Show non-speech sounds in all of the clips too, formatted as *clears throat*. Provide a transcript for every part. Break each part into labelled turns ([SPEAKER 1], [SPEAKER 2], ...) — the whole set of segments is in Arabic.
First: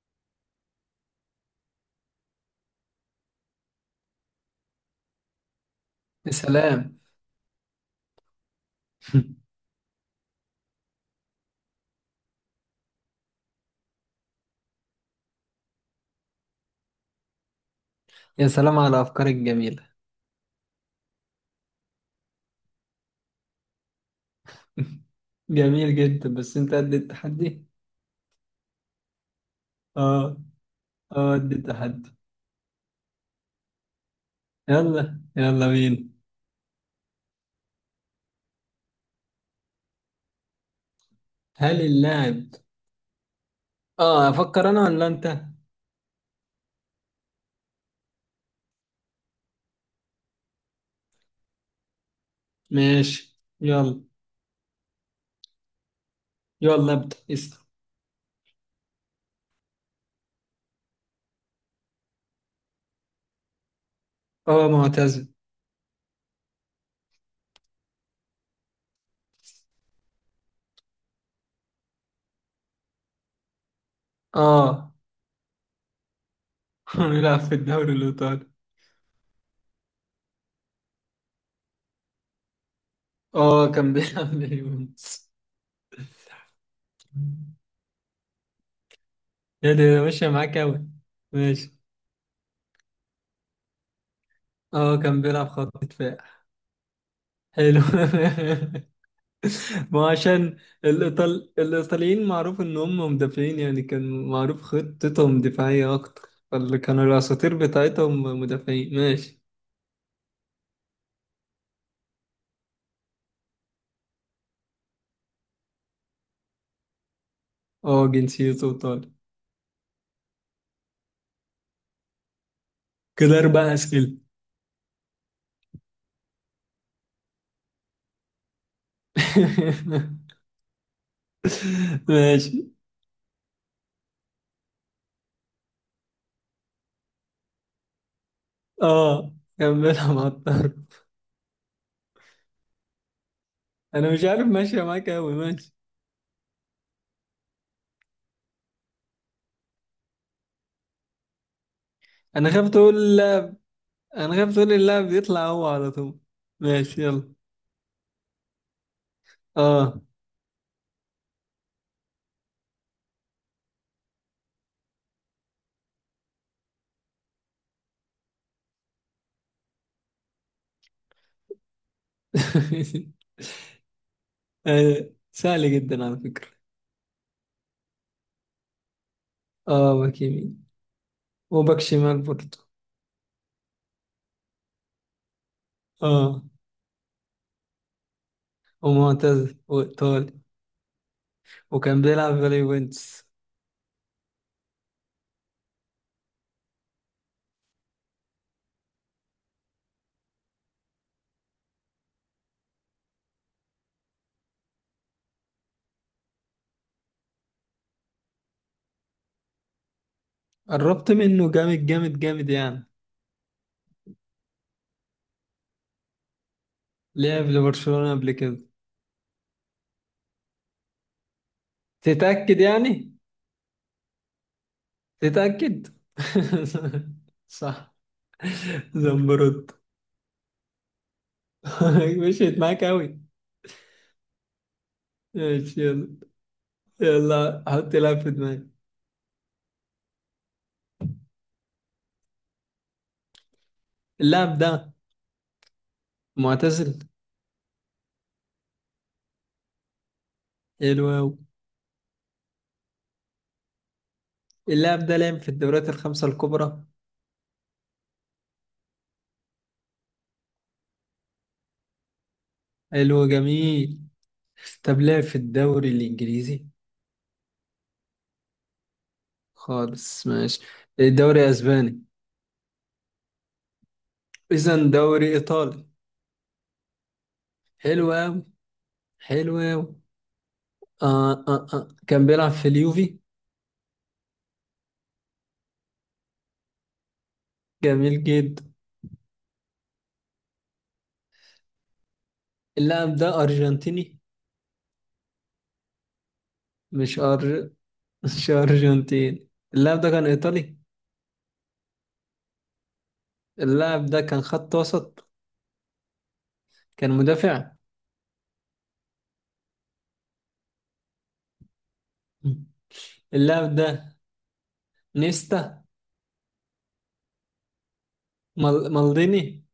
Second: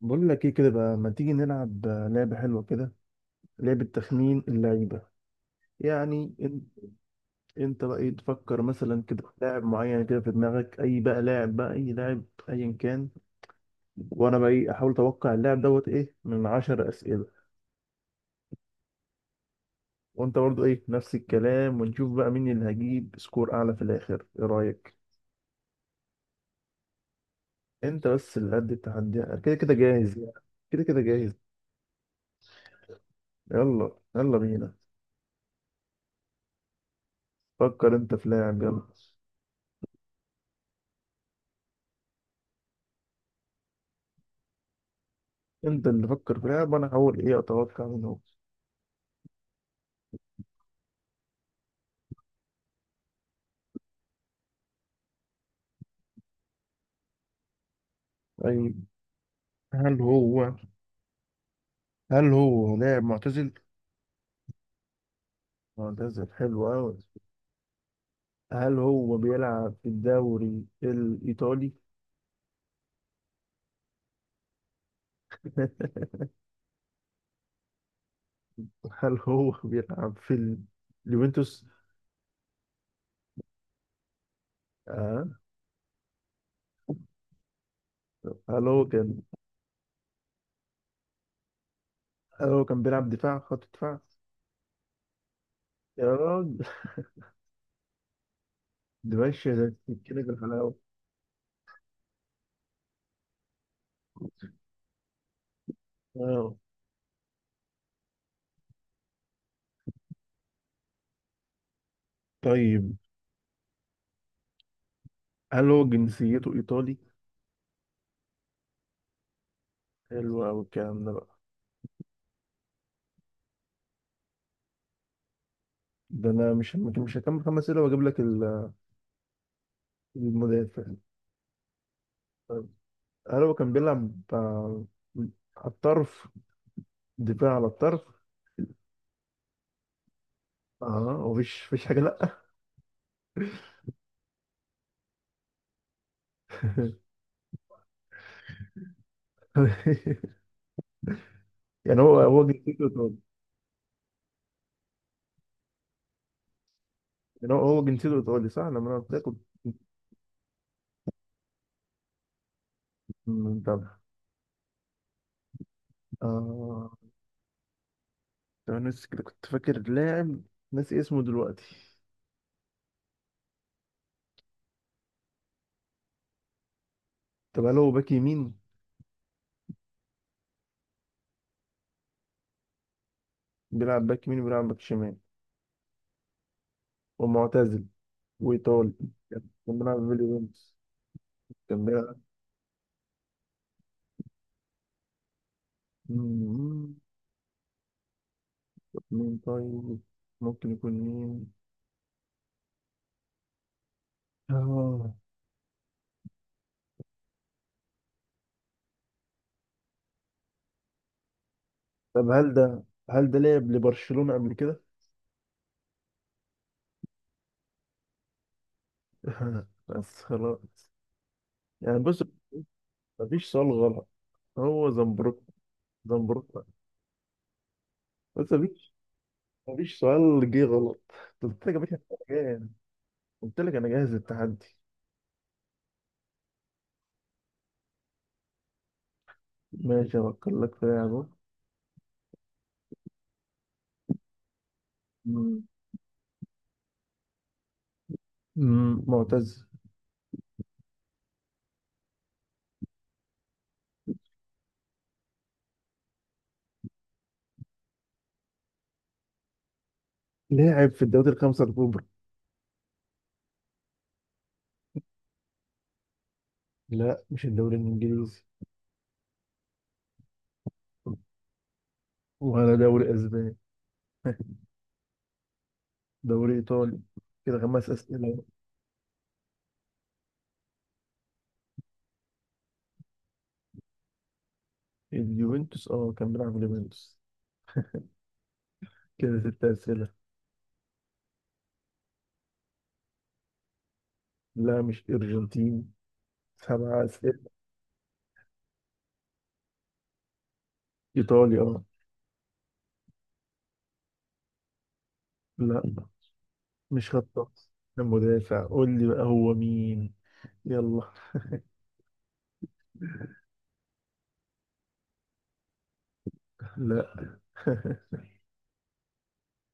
[SPEAKER 1] بقول لك ايه كده بقى، ما تيجي نلعب لعبة حلوة كده؟ لعبة تخمين اللعيبة.
[SPEAKER 2] يا
[SPEAKER 1] يعني
[SPEAKER 2] سلام.
[SPEAKER 1] انت بقى ايه تفكر مثلا كده في
[SPEAKER 2] *laughs*
[SPEAKER 1] لاعب معين كده في دماغك، اي بقى لاعب، بقى اي لاعب ايا كان. وانا بقى ايه احاول اتوقع اللاعب دوت ايه من 10 اسئلة.
[SPEAKER 2] يا سلام على أفكارك الجميلة.
[SPEAKER 1] وانت برضو ايه نفس الكلام، ونشوف بقى مين اللي هجيب سكور اعلى في الاخر، ايه رأيك؟
[SPEAKER 2] *laughs* جميل جدا، بس أنت قد التحدي؟
[SPEAKER 1] انت بس اللي قد التحدي، كده كده جاهز يعني،
[SPEAKER 2] آه.
[SPEAKER 1] كده كده
[SPEAKER 2] آه
[SPEAKER 1] جاهز.
[SPEAKER 2] قد التحدي.
[SPEAKER 1] يلا يلا بينا،
[SPEAKER 2] يلا يلا بينا.
[SPEAKER 1] فكر انت في لاعب يلا.
[SPEAKER 2] هل اللاعب أفكر أنا ولا أنت؟
[SPEAKER 1] انت اللي فكر في لاعب وانا هحاول ايه اتوقع منه.
[SPEAKER 2] ماشي يلا. يلا ابدأ اسأل.
[SPEAKER 1] طيب، هل هو هل هو لاعب معتزل؟
[SPEAKER 2] آه معتزل.
[SPEAKER 1] معتزل، حلو أوي. هل هو بيلعب في الدوري الإيطالي؟
[SPEAKER 2] آه.
[SPEAKER 1] *laughs*
[SPEAKER 2] *laughs* بيلعب في الدوري الإيطالي.
[SPEAKER 1] هل هو بيلعب في اليوفنتوس؟
[SPEAKER 2] آه كان بيلعب
[SPEAKER 1] آه.
[SPEAKER 2] لليونس. *laughs*
[SPEAKER 1] هل هو كان
[SPEAKER 2] يا ده ماشية معاك أوي. ماشي.
[SPEAKER 1] هل هو كان بيلعب دفاع، خط دفاع؟
[SPEAKER 2] آه كان بيلعب خط
[SPEAKER 1] يا
[SPEAKER 2] دفاع.
[SPEAKER 1] راجل،
[SPEAKER 2] حلو. *laughs*
[SPEAKER 1] ده ماشي ده
[SPEAKER 2] ما هو
[SPEAKER 1] كده
[SPEAKER 2] عشان
[SPEAKER 1] بالحلاوة.
[SPEAKER 2] الإيطاليين معروف إن هم مدافعين، يعني كان معروف خطتهم دفاعية أكتر،
[SPEAKER 1] آه.
[SPEAKER 2] فاللي كانوا الأساطير بتاعتهم مدافعين. ماشي.
[SPEAKER 1] طيب، هل هو جنسيته إيطالي؟
[SPEAKER 2] اه جنسيته إيطالي.
[SPEAKER 1] حلو أوي الكلام ده بقى.
[SPEAKER 2] كده أربع أسئلة.
[SPEAKER 1] ده أنا مش هكمل 5 أسئلة وأجيب لك
[SPEAKER 2] *laughs*
[SPEAKER 1] المدافع.
[SPEAKER 2] ماشي.
[SPEAKER 1] طيب. هل هو كان بيلعب، آه، على الطرف، دفاع على الطرف؟
[SPEAKER 2] اه كملها مع الطرف.
[SPEAKER 1] اه، ومفيش مفيش حاجه، لا.
[SPEAKER 2] أنا مش عارف، ماشية معاك أوي. ماشي.
[SPEAKER 1] *laughs* يعني هو
[SPEAKER 2] أنا خايف
[SPEAKER 1] جنسيته
[SPEAKER 2] تقول
[SPEAKER 1] ايطالي.
[SPEAKER 2] اللاعب. أنا خايف تقول اللاعب يطلع هو على طول. ماشي يلا.
[SPEAKER 1] يعني هو جنسيته ايطالي صح؟ لما انا قلت لك كنت
[SPEAKER 2] اه.
[SPEAKER 1] متابع. اه. طب انا نسي كده، كنت فاكر لاعب ناسي اسمه دلوقتي.
[SPEAKER 2] *laughs* آه، سهل جدا على فكرة.
[SPEAKER 1] طب هل هو باك يمين؟
[SPEAKER 2] اه باك يمين وباك شمال برضه.
[SPEAKER 1] بيلعب باك يمين وبيلعب باك شمال،
[SPEAKER 2] اه
[SPEAKER 1] ومعتزل، وايطالي. كان
[SPEAKER 2] ومعتزل
[SPEAKER 1] كان بيلعب في
[SPEAKER 2] وإيطالي
[SPEAKER 1] اليوفنتوس. كان
[SPEAKER 2] وكان
[SPEAKER 1] بيلعب،
[SPEAKER 2] بيلعب في اليوفنتوس.
[SPEAKER 1] مم، مين طيب؟ ممكن يكون مين؟ اه.
[SPEAKER 2] قربت منه جامد جامد
[SPEAKER 1] طب
[SPEAKER 2] جامد
[SPEAKER 1] هل ده
[SPEAKER 2] يعني.
[SPEAKER 1] هل ده لعب لبرشلونة قبل كده؟
[SPEAKER 2] لعب لبرشلونة قبل كده.
[SPEAKER 1] *laughs* بس خلاص، يعني بص،
[SPEAKER 2] تتأكد يعني.
[SPEAKER 1] مفيش سؤال غلط. هو زنبروك.
[SPEAKER 2] تتأكد.
[SPEAKER 1] زنبروك.
[SPEAKER 2] *laughs* صح.
[SPEAKER 1] بس مفيش،
[SPEAKER 2] زمبروت.
[SPEAKER 1] سؤال جه غلط. قلت لك يا باشا
[SPEAKER 2] *laughs*
[SPEAKER 1] أنا
[SPEAKER 2] مشيت
[SPEAKER 1] جاهز،
[SPEAKER 2] معاك أوي.
[SPEAKER 1] قلت لك انا جاهز للتحدي.
[SPEAKER 2] ماشي يلا. يلا حط لاعب في دماغي.
[SPEAKER 1] ماشي، افكر لك في لاعب أهو.
[SPEAKER 2] اللاعب ده معتزل.
[SPEAKER 1] مم، معتز.
[SPEAKER 2] حلو أوي. اللاعب ده لعب في الدوريات الخمسة الكبرى.
[SPEAKER 1] لاعب في الدوري الخمسة الكبرى.
[SPEAKER 2] حلو جميل. طب لعب في الدوري الإنجليزي؟
[SPEAKER 1] لا، مش الدوري الانجليزي.
[SPEAKER 2] خالص ماشي. دوري اسباني؟
[SPEAKER 1] ولا دوري اسباني. *laughs*
[SPEAKER 2] اذا دوري ايطالي.
[SPEAKER 1] دوري ايطالي. كده خمس
[SPEAKER 2] حلو
[SPEAKER 1] اسئله
[SPEAKER 2] قوي. حلو قوي. كان بيلعب في اليوفي.
[SPEAKER 1] اليوفنتوس، اه، كان بيلعب في اليوفنتوس.
[SPEAKER 2] جميل جدا.
[SPEAKER 1] كده 6 اسئله.
[SPEAKER 2] اللاعب ده ارجنتيني؟
[SPEAKER 1] لا مش ارجنتين. سبعة
[SPEAKER 2] مش
[SPEAKER 1] اسئلة
[SPEAKER 2] أر... *laughs* مش ارجنتيني. اللاعب ده كان ايطالي.
[SPEAKER 1] ايطاليا، اه.
[SPEAKER 2] اللاعب ده كان خط وسط.
[SPEAKER 1] لا، مش
[SPEAKER 2] كان
[SPEAKER 1] خطاط.
[SPEAKER 2] مدافع.
[SPEAKER 1] كان مدافع. قول لي بقى هو مين، يلا.
[SPEAKER 2] اللاعب ده نيستا.
[SPEAKER 1] لا. *laughs*
[SPEAKER 2] مالديني.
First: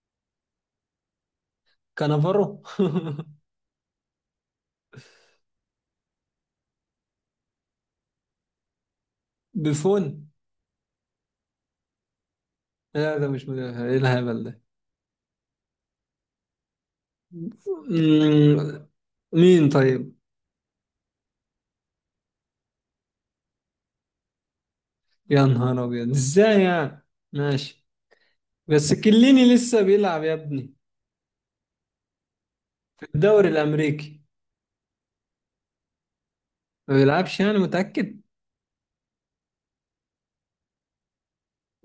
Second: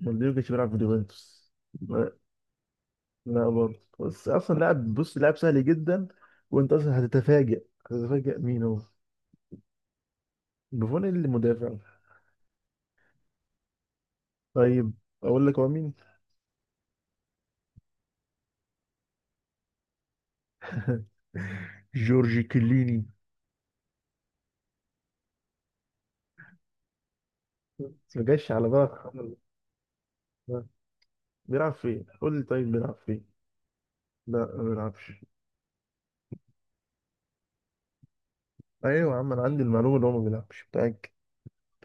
[SPEAKER 1] مالديني ما كانش بيلعب في اليوفنتوس. لا.
[SPEAKER 2] كانافارو.
[SPEAKER 1] لا برضه. بس اصلا لاعب، بص لاعب سهل جدا. وانت اصلا هتتفاجئ مين هو.
[SPEAKER 2] *laughs* بيفون.
[SPEAKER 1] بوفون اللي مدافع؟
[SPEAKER 2] لا ده مش مدافع، ايه الهبل ده.
[SPEAKER 1] طيب، اقول لك هو مين.
[SPEAKER 2] مم، مين طيب؟
[SPEAKER 1] *laughs* جورجي كليني.
[SPEAKER 2] يا نهار ابيض، ازاي يعني. ماشي.
[SPEAKER 1] ما جاش على بالك
[SPEAKER 2] بس
[SPEAKER 1] خالص.
[SPEAKER 2] كليني لسه بيلعب يا ابني.
[SPEAKER 1] بيلعب فين؟ قول لي طيب، بيلعب
[SPEAKER 2] في
[SPEAKER 1] فين؟
[SPEAKER 2] الدوري الامريكي.
[SPEAKER 1] لا، ما بيلعبش.
[SPEAKER 2] ما بيلعبش يعني، متاكد؟
[SPEAKER 1] ايوه يا عم، انا عندي المعلومه اللي هو ما بيلعبش، متاكد.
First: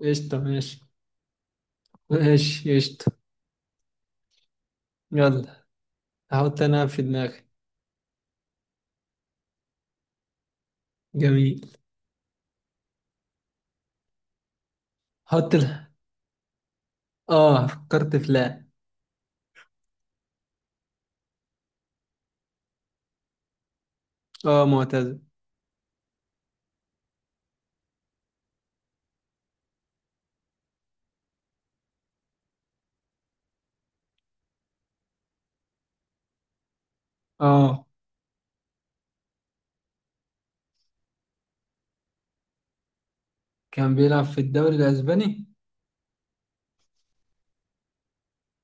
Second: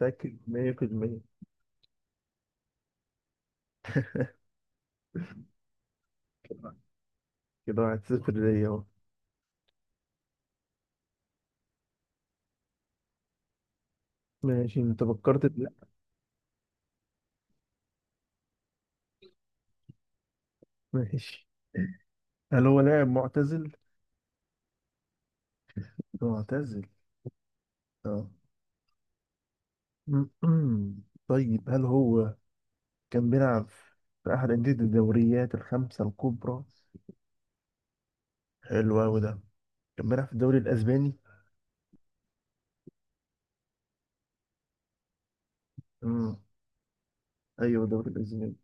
[SPEAKER 2] قشطه ماشي.
[SPEAKER 1] 100%.
[SPEAKER 2] ماشي قشطه. يلا. هحط انا في دماغي.
[SPEAKER 1] كده 1-0 ليا اهو.
[SPEAKER 2] جميل.
[SPEAKER 1] ماشي، انت فكرت
[SPEAKER 2] حط ال...
[SPEAKER 1] لا.
[SPEAKER 2] اه فكرت في لا.
[SPEAKER 1] ماشي. هل هو لاعب معتزل؟
[SPEAKER 2] اه معتزل.
[SPEAKER 1] معتزل. اه. *clears throat* طيب، هل هو كان بيلعب في احد انديه الدوريات الخمسه الكبرى؟
[SPEAKER 2] اه
[SPEAKER 1] حلو قوي ده. كان بيلعب في الدوري الاسباني؟
[SPEAKER 2] كان بيلعب في الدوري الاسباني.
[SPEAKER 1] امم، ايوه الدوري الاسباني.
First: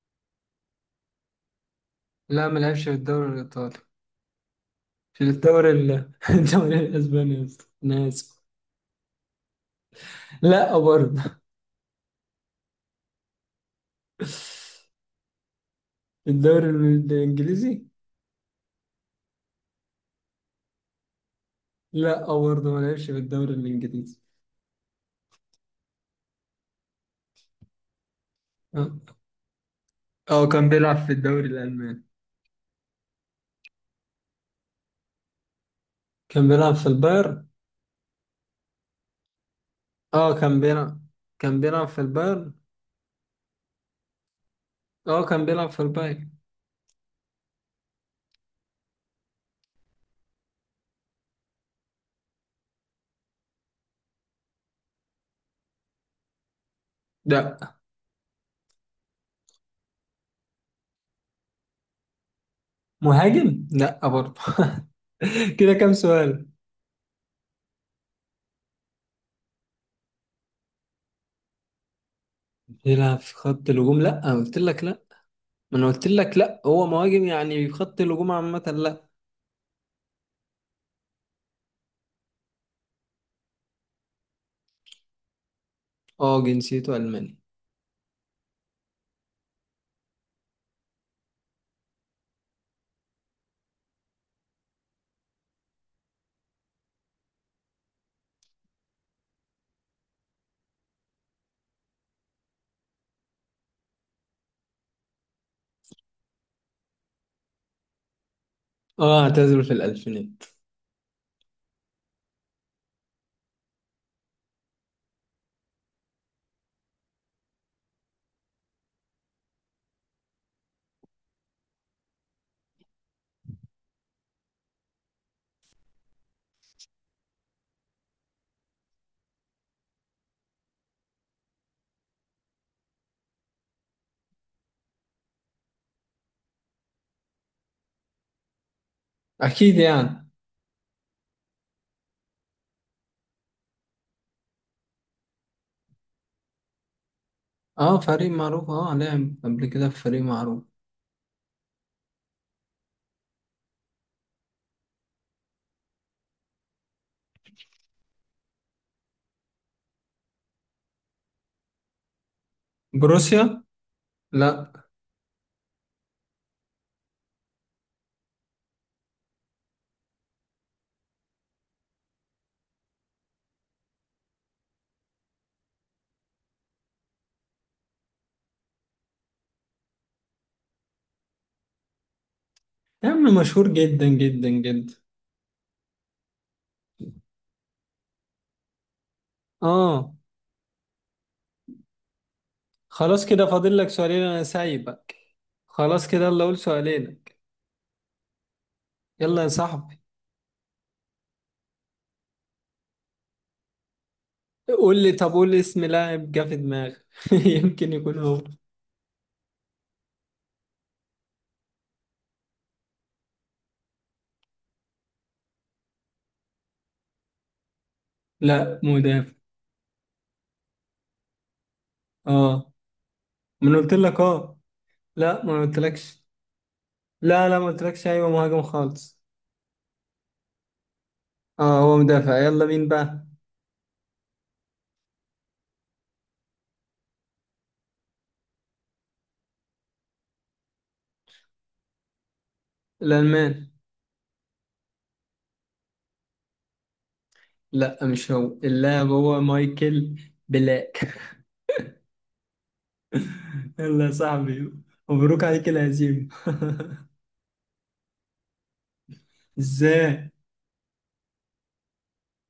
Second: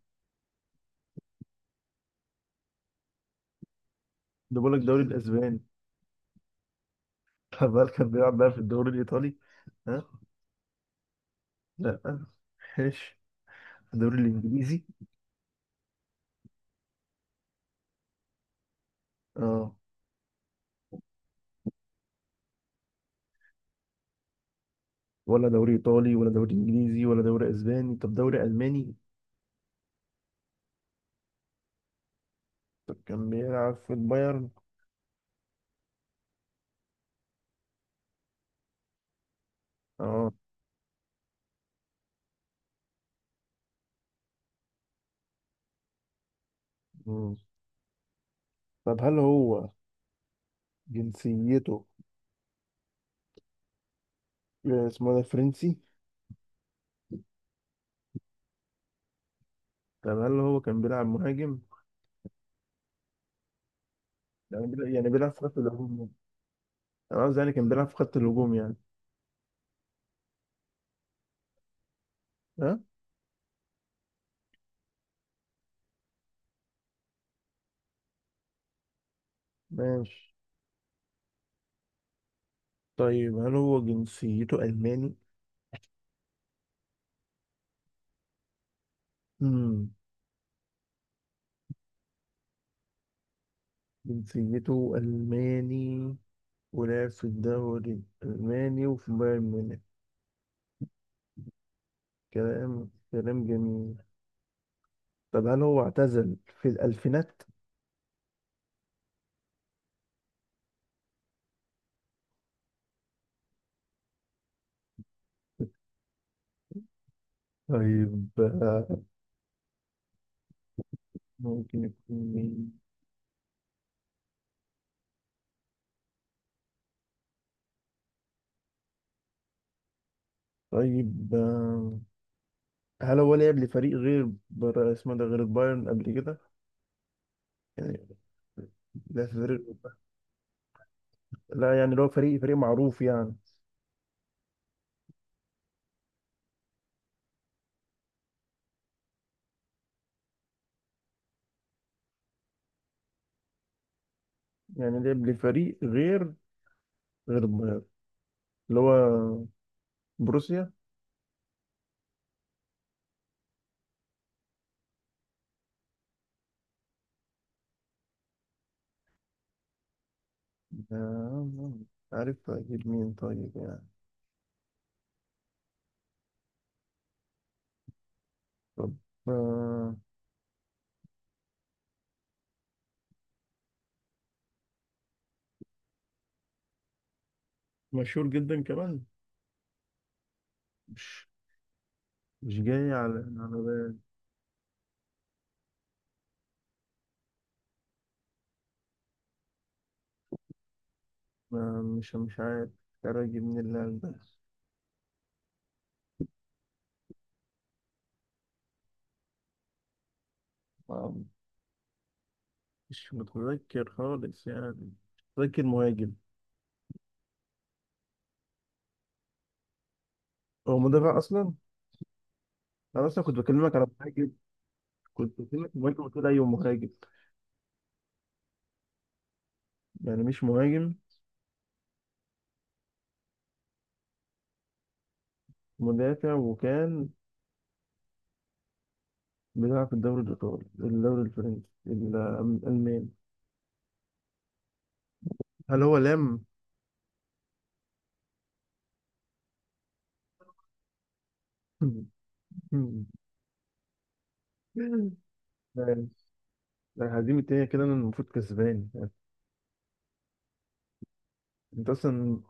[SPEAKER 2] لا ما لعبش في الدوري الايطالي.
[SPEAKER 1] ده بقول لك الدوري
[SPEAKER 2] في
[SPEAKER 1] الاسباني.
[SPEAKER 2] الدوري ال... *laughs* الدوري الاسباني يا
[SPEAKER 1] *laughs*
[SPEAKER 2] اسطى
[SPEAKER 1] طب هل
[SPEAKER 2] انا
[SPEAKER 1] كان بيلعب
[SPEAKER 2] اسف.
[SPEAKER 1] بقى في الدوري الايطالي؟ ها.
[SPEAKER 2] لا برضه.
[SPEAKER 1] لا. ماشي. الدوري الانجليزي؟
[SPEAKER 2] *laughs* الدوري الانجليزي؟
[SPEAKER 1] اه.
[SPEAKER 2] لا آه، برضه ما لعبش في الدوري الانجليزي.
[SPEAKER 1] ولا دوري ايطالي، ولا دوري انجليزي، ولا دوري اسباني. طب دوري
[SPEAKER 2] اه
[SPEAKER 1] الماني؟
[SPEAKER 2] آه، كان بيلعب في الدوري الالماني.
[SPEAKER 1] طب كان بيلعب في البايرن؟
[SPEAKER 2] كان بيلعب في البايرن.
[SPEAKER 1] اه.
[SPEAKER 2] اه كان بيلعب. كان بيلعب في البايرن اه كان بيلعب في البايرن.
[SPEAKER 1] مم. طب هل هو جنسيته آه، اسمه ده فرنسي؟
[SPEAKER 2] لا.
[SPEAKER 1] طب هل هو كان بيلعب مهاجم؟
[SPEAKER 2] مهاجم لا برضه.
[SPEAKER 1] يعني
[SPEAKER 2] *laughs*
[SPEAKER 1] بيلعب يعني بيلعب في خط
[SPEAKER 2] كده كام
[SPEAKER 1] الهجوم يعني.
[SPEAKER 2] سؤال.
[SPEAKER 1] انا قصدي يعني كان بيلعب في خط الهجوم يعني. ها.
[SPEAKER 2] بيلعب في خط الهجوم؟ لا أنا قلت لك لا. ما انا قلت لك لا هو مهاجم يعني، في خط الهجوم عامة لا.
[SPEAKER 1] ماشي. طيب، هل هو جنسيته الماني؟
[SPEAKER 2] اه جنسيته الماني.
[SPEAKER 1] امم. جنسيته الماني، ولعب في الدوري الالماني وفي بايرن ميونخ. كلام جميل. طب هل هو اعتزل في الألفينات؟
[SPEAKER 2] اه اعتزل في الالفينات.
[SPEAKER 1] طيب، آه، ممكن يكون مين؟ طيب، آه، هل هو لعب لفريق غير اسمه ده غير البايرن قبل كده؟ يعني لا، في فريق،
[SPEAKER 2] اكيد يعني.
[SPEAKER 1] لا يعني اللي هو فريق معروف يعني.
[SPEAKER 2] اه فريق معروف. اه لعب قبل كده في فريق معروف.
[SPEAKER 1] يعني لعب لفريق غير، غير البايرن اللي هو بروسيا؟
[SPEAKER 2] بروسيا لا.
[SPEAKER 1] آه، عارف أجيب مين طيب يعني. طب آه،
[SPEAKER 2] يا عم مشهور جدا جدا جدا.
[SPEAKER 1] مشهور جدا كمان.
[SPEAKER 2] اه.
[SPEAKER 1] مش مش جاي على
[SPEAKER 2] خلاص كده
[SPEAKER 1] على
[SPEAKER 2] فاضل لك
[SPEAKER 1] بالي.
[SPEAKER 2] سؤالين انا سايبك. خلاص كده يلا قول سؤالينك. يلا يا صاحبي.
[SPEAKER 1] آه، مش عارف، مش عارف أجيب مين اللاعب ده.
[SPEAKER 2] قول لي، طب قول لي اسم لاعب جه في دماغك. *laughs* يمكن يكون هو.
[SPEAKER 1] آه، مش متذكر خالص يعني. متذكر مهاجم.
[SPEAKER 2] لا مدافع.
[SPEAKER 1] هو مدافع اصلا.
[SPEAKER 2] اه
[SPEAKER 1] انا اصلا كنت
[SPEAKER 2] ما
[SPEAKER 1] بكلمك
[SPEAKER 2] انا
[SPEAKER 1] على
[SPEAKER 2] قلت لك
[SPEAKER 1] مهاجم.
[SPEAKER 2] اه.
[SPEAKER 1] كنت
[SPEAKER 2] لا ما أنا
[SPEAKER 1] بكلمك مهاجم
[SPEAKER 2] قلتلكش.
[SPEAKER 1] وتقول ايوه مهاجم.
[SPEAKER 2] لا ما قلتلكش ايوه مهاجم خالص.
[SPEAKER 1] يعني مش مهاجم.
[SPEAKER 2] اه هو مدافع، يلا مين بقى.
[SPEAKER 1] مدافع، وكان بيلعب في الدوري الايطالي، الدوري الفرنسي، الالماني.
[SPEAKER 2] الالمان
[SPEAKER 1] هل هو لام؟
[SPEAKER 2] لا. مش هو اللاعب، هو مايكل بلاك.
[SPEAKER 1] *laughs*
[SPEAKER 2] *laughs* يلا يا صاحبي. مبروك عليك
[SPEAKER 1] ماشي.
[SPEAKER 2] الهزيمة. *laughs*
[SPEAKER 1] هزيمة ايه كده؟ انا المفروض كسبان.
[SPEAKER 2] ازاي؟
[SPEAKER 1] انت اصلا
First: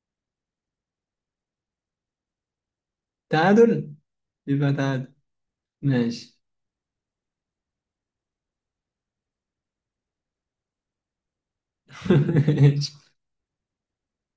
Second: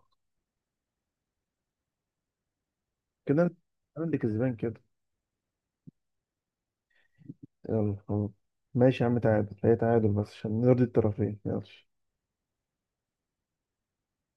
[SPEAKER 1] كده.
[SPEAKER 2] تعادل.
[SPEAKER 1] انا اللي كسبان
[SPEAKER 2] يبقى
[SPEAKER 1] كده.
[SPEAKER 2] تعادل. ماشي.
[SPEAKER 1] يلا خلاص، ماشي يا عم، تعادل هي تعادل، بس عشان نرضي الطرفين، يلا.
[SPEAKER 2] *laughs* ماشي.